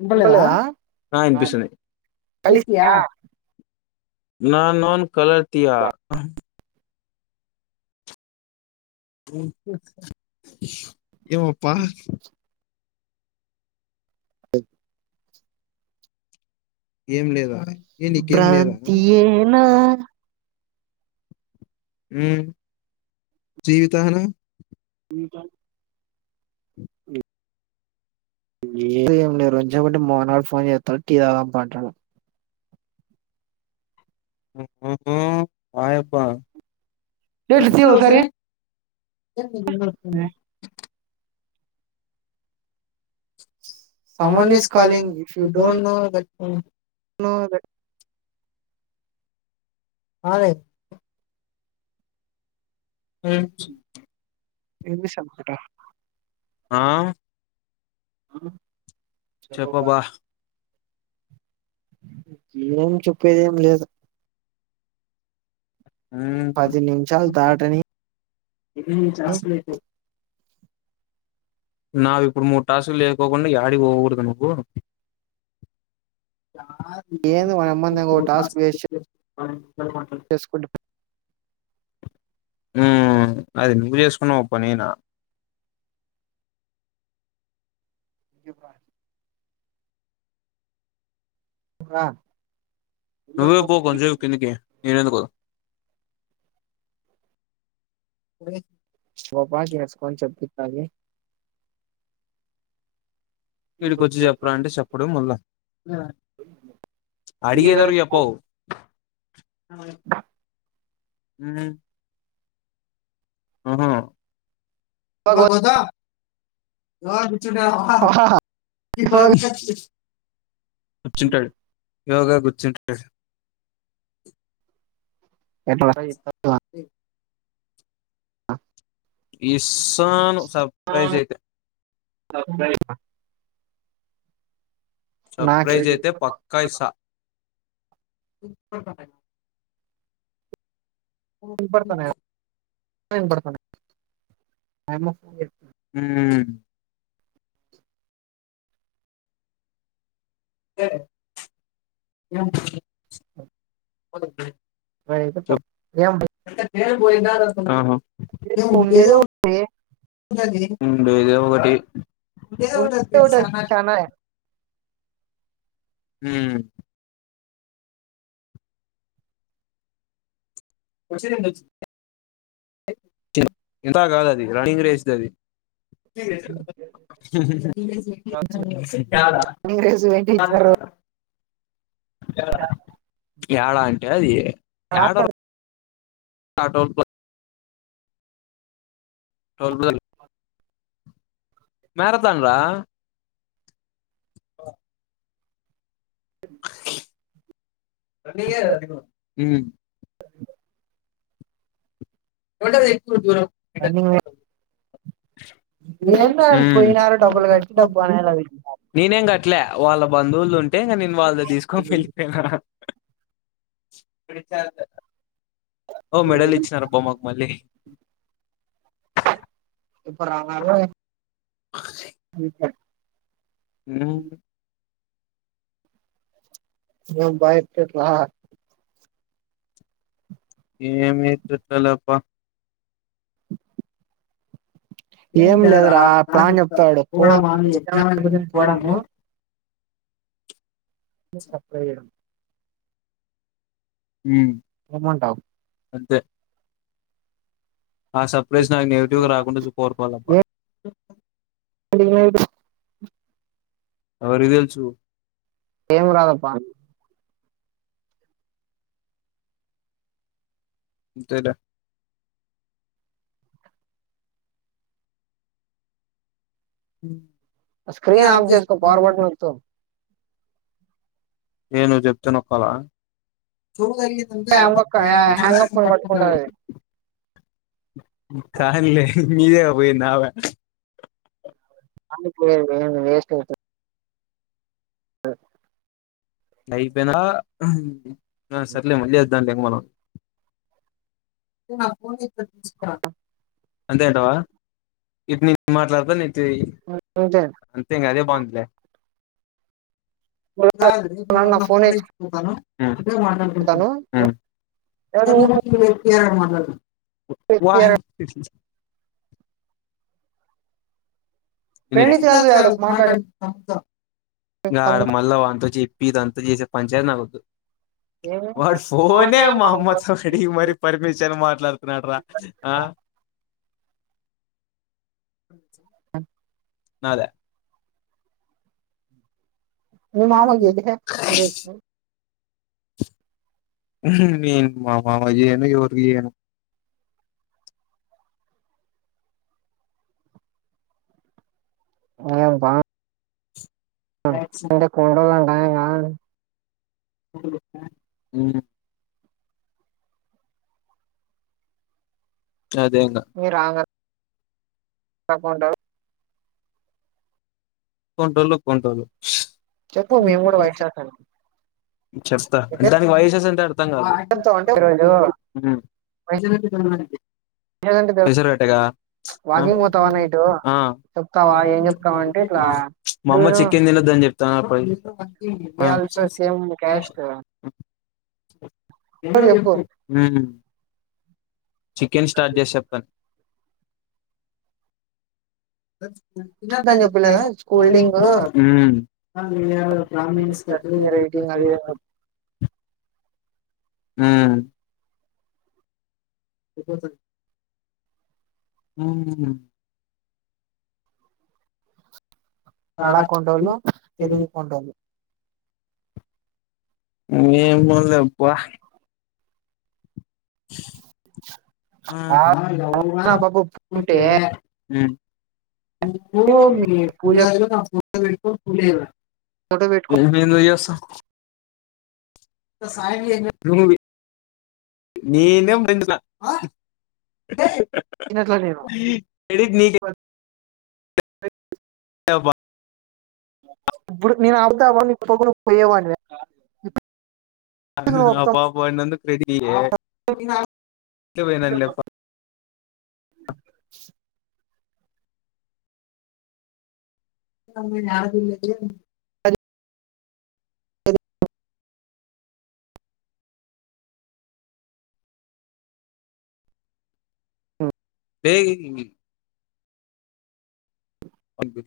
వినపడలేదా ఆ అనిపిస్తుంది కలిస్తయా కలిసియా నా నోన్ కలర్ తియా ఓక ఏమో ప ఏం లేదా ఏ నీకేం లేదా భ్రాంతియే నా మ్ జీవితానా [inaudible] ఏ ఎవరన్న వచ్చాం అంటే మోనాల్ ఫోన్ చెస్ తక్కియా పాటలు అమ్మో ఆయప్ప ఎట్లా తీ స్వీట్కి ఓ ఒకసారి సారి [unintelligible] some someone one is is calling you don't know that ఆ అదే అదే హ్మ్మ్ ఏం చేస్తుంది ఆట ఆ ఆ చెప్పవా ఏం చూప్పేది ఏం లేదు ఉమ్, పది నిమిషాలు దాటని డిగ్రీ చేస్తలేదు నావి ఇప్పుడు మూడు టాసులు లేకకుండా ఏడికీ పోకూడదు నువ్వు ఏదో వాడు అన్నందుకు టాస్క్ చేసే అ బల్కు హమ్ అది నువ్వు చేసుకున్నావు పని నా శెభాష్ ఆ నువ్వే పో కొద్దిసేపు కిందికి నేను ఎందుకు పోత గు ఓ పా వేసుకొని చెప్తుంది ఈడికి వచ్చి చెప్పరా అంటే చెప్పడు మళ్ళా అడిగేదారు చెప్పవు అవును హ ఆహా తమ కసా [unintelligible] చునావ భ [unintelligible] వచ్చుంటాడు యోగా కూర్చుంటాడు ఎ [unintelligible] ఆ ఇసాను సర్ప్రైజ్ అయితే సర్ప్రైసా నాకు సర్ప్రైజ్ అయితే పక్కా ఇస్తా ఓకే ఆ వినపడుతున్నాయి ఆ యమ్మ ఫోన్ చేస్తే హ్మ్ ఏ [inaudible] ఏంటికీ ఆహా ఉండేదే ఓకటి ఉండేదే ఒకటి ఏదో ఒకటి ఉండేదే పెట్టి సానాలాయ చానా హ్మ్ వచ్చినయండి వచి ఇం కాదది అది రన్నింగ్ రేస్ ది అది హు రన్నింగ్ రేస్ పెట్టి హు ఇచ్చినారు హు యాడా అంటే అది ఆ స ఏడ [unintelligible] రా టోల్ ప్లా- టోల్ ప్లాజా మారథాన్ రా రన్నింగే అది కూడా హ్మ్ ఏముంటది దూరం రన్నింగ్ ఏందో వాళ్ళు మ్మ్ పోయినారు డబ్బులు కట్టి డబ్బు అనేది అది ననేం కట్లే వాళ్ బంధువులుదుంటే ఇంగ నేను వాళ్ళు తీసుకోని వెలి [unintelligible] ఇడ చాల ఓ మెడల్ ఇచ్చినారూ అబ్బ మాకు మళ్ళీ ఇప్పుడు [unintelligible] మ్మ్ [unintelligible] ఏమి చుట్టాలు అబ్బ ఏం లేదు లేదురా రా సార్ ప్లాన్ చెప్తారు చెప్తాడు పో చూడమా అని ఎగ్జామ్ గురించి చూడము పోవడము సప్లై చేయడం హు ఏమంటావు అంతే ఆ సర్ప్రైజ్ నాకు నెగిటివ్గా రాకుండ కోరుకోవాలబ అ ఎవరికి తెల్సు ఎం రాదప్ప అంతేలే హు స్క్రీన్ ఆఫ్ చేసుకో పవర్ [unintelligible] నే నువ్వు చెప్తనొక్కవ జూదరి ప నొక్కు హ్యాంగ్ హ్యాంగప్ ఫోన్ పట్టుకుంటారు కానీలే మీదే గ పోయేది [unintelligible] అందు ఏ వేస్ట్ అవుతు ఆ [unintelligible] సర్లే మల్లి దాన్ని ఇవ్వను అంతేంటవా ఇప్పు నను మాట్లాడతా అంతే అంతే ఇంగ అదే బంధ్లే [unintelligible] అ నాన్న నా ఫోన్ నువ్వే మాట్లాడుకో ఊ అదే నువ్వు ఇచ్చుకుంటాను మాట్లాడొచ్చుగా నేనే మాట్లాడతా వాహ ప్రణీత్ ఫ్రెండ్స్ కాదు తో వాడు మాట్లాడు తప్పు కాదు తమ్ముడు మల్ల ఆడ వంట చెప్పి అంత నువ్వు చేసే పంచాయతీ నాకొద్దు ఏమి? వాడు ఫోనే మా అమ్మ తోటి పర్మిషన్ అడిగి మాట్లాడుతాడు నాకు పంపించిందా ఆ అ నాదా మామ ఇది గీడ ఎందుకేసినవ్ నను మామమ ఏను ఎవరికి ఏను ఏం రా అంటే కొన్నిటోళ్లు అంటే ఉ అదేనా పట్టుకుంటావా కొనటెల్లు కొనుటెలు చెప్పు మేము కూడా వాయించానని చెప్పు చెప్తా దానికి వాయిస్ ఎస్ ఉంటారు అర్థం ఈరోజు కావట్లేదు ఊ వైట్ పైసలు ఎంత కావాలి షార్ట్స్ అంటే పైసలు అట కదా వాకింగ్ పోతావా నైట్ ఆ చెప్తావా ఏం చెప్తావంటే ఇట్లా డూ మామ్మ చికెన్ తినొద్దని చెప్పింది త ప ఆ ఆల్సో సేమ్ చేశా క్యాస్ట్ ఒకటి చెప్పు ఉ చికెన్ స్టార్ట్ చేసి చెప్తాను అ అని తినొద్దని చెప్పినా చెప్పలే కదా కూల్ స్కూలింగ్ డ్రింగు ఊ స్కూల్ రైటింగ్ అది రింగ్ ఆ ఇకు స ఆ కడ ఉమ్ కొంటోళ్లు తెలుగు కొంటోళ్లు మేము లేప్ప స్ ఆ బాబు హ్మ్ ఉంటే హ్మ్ నువ్వు [unintelligible] మీ [unintelligible] పూజ పూలెయ్యవా ఫోటో పెట్టుకో లే మి ఎందుకుజెస్తాం న న తినట్లా నేను ఎడిట్ నీకే బా ఇప్పుడు నేను అడుగుతా [unintelligible] పోయ్యేవానివా అ పాప వాన్నందు రెడియే పోయినా ఇట్లే పోయిన్సన్లేప్ప ఆపుతావు [unintelligible] [unintelligible] లేయ్ పంపి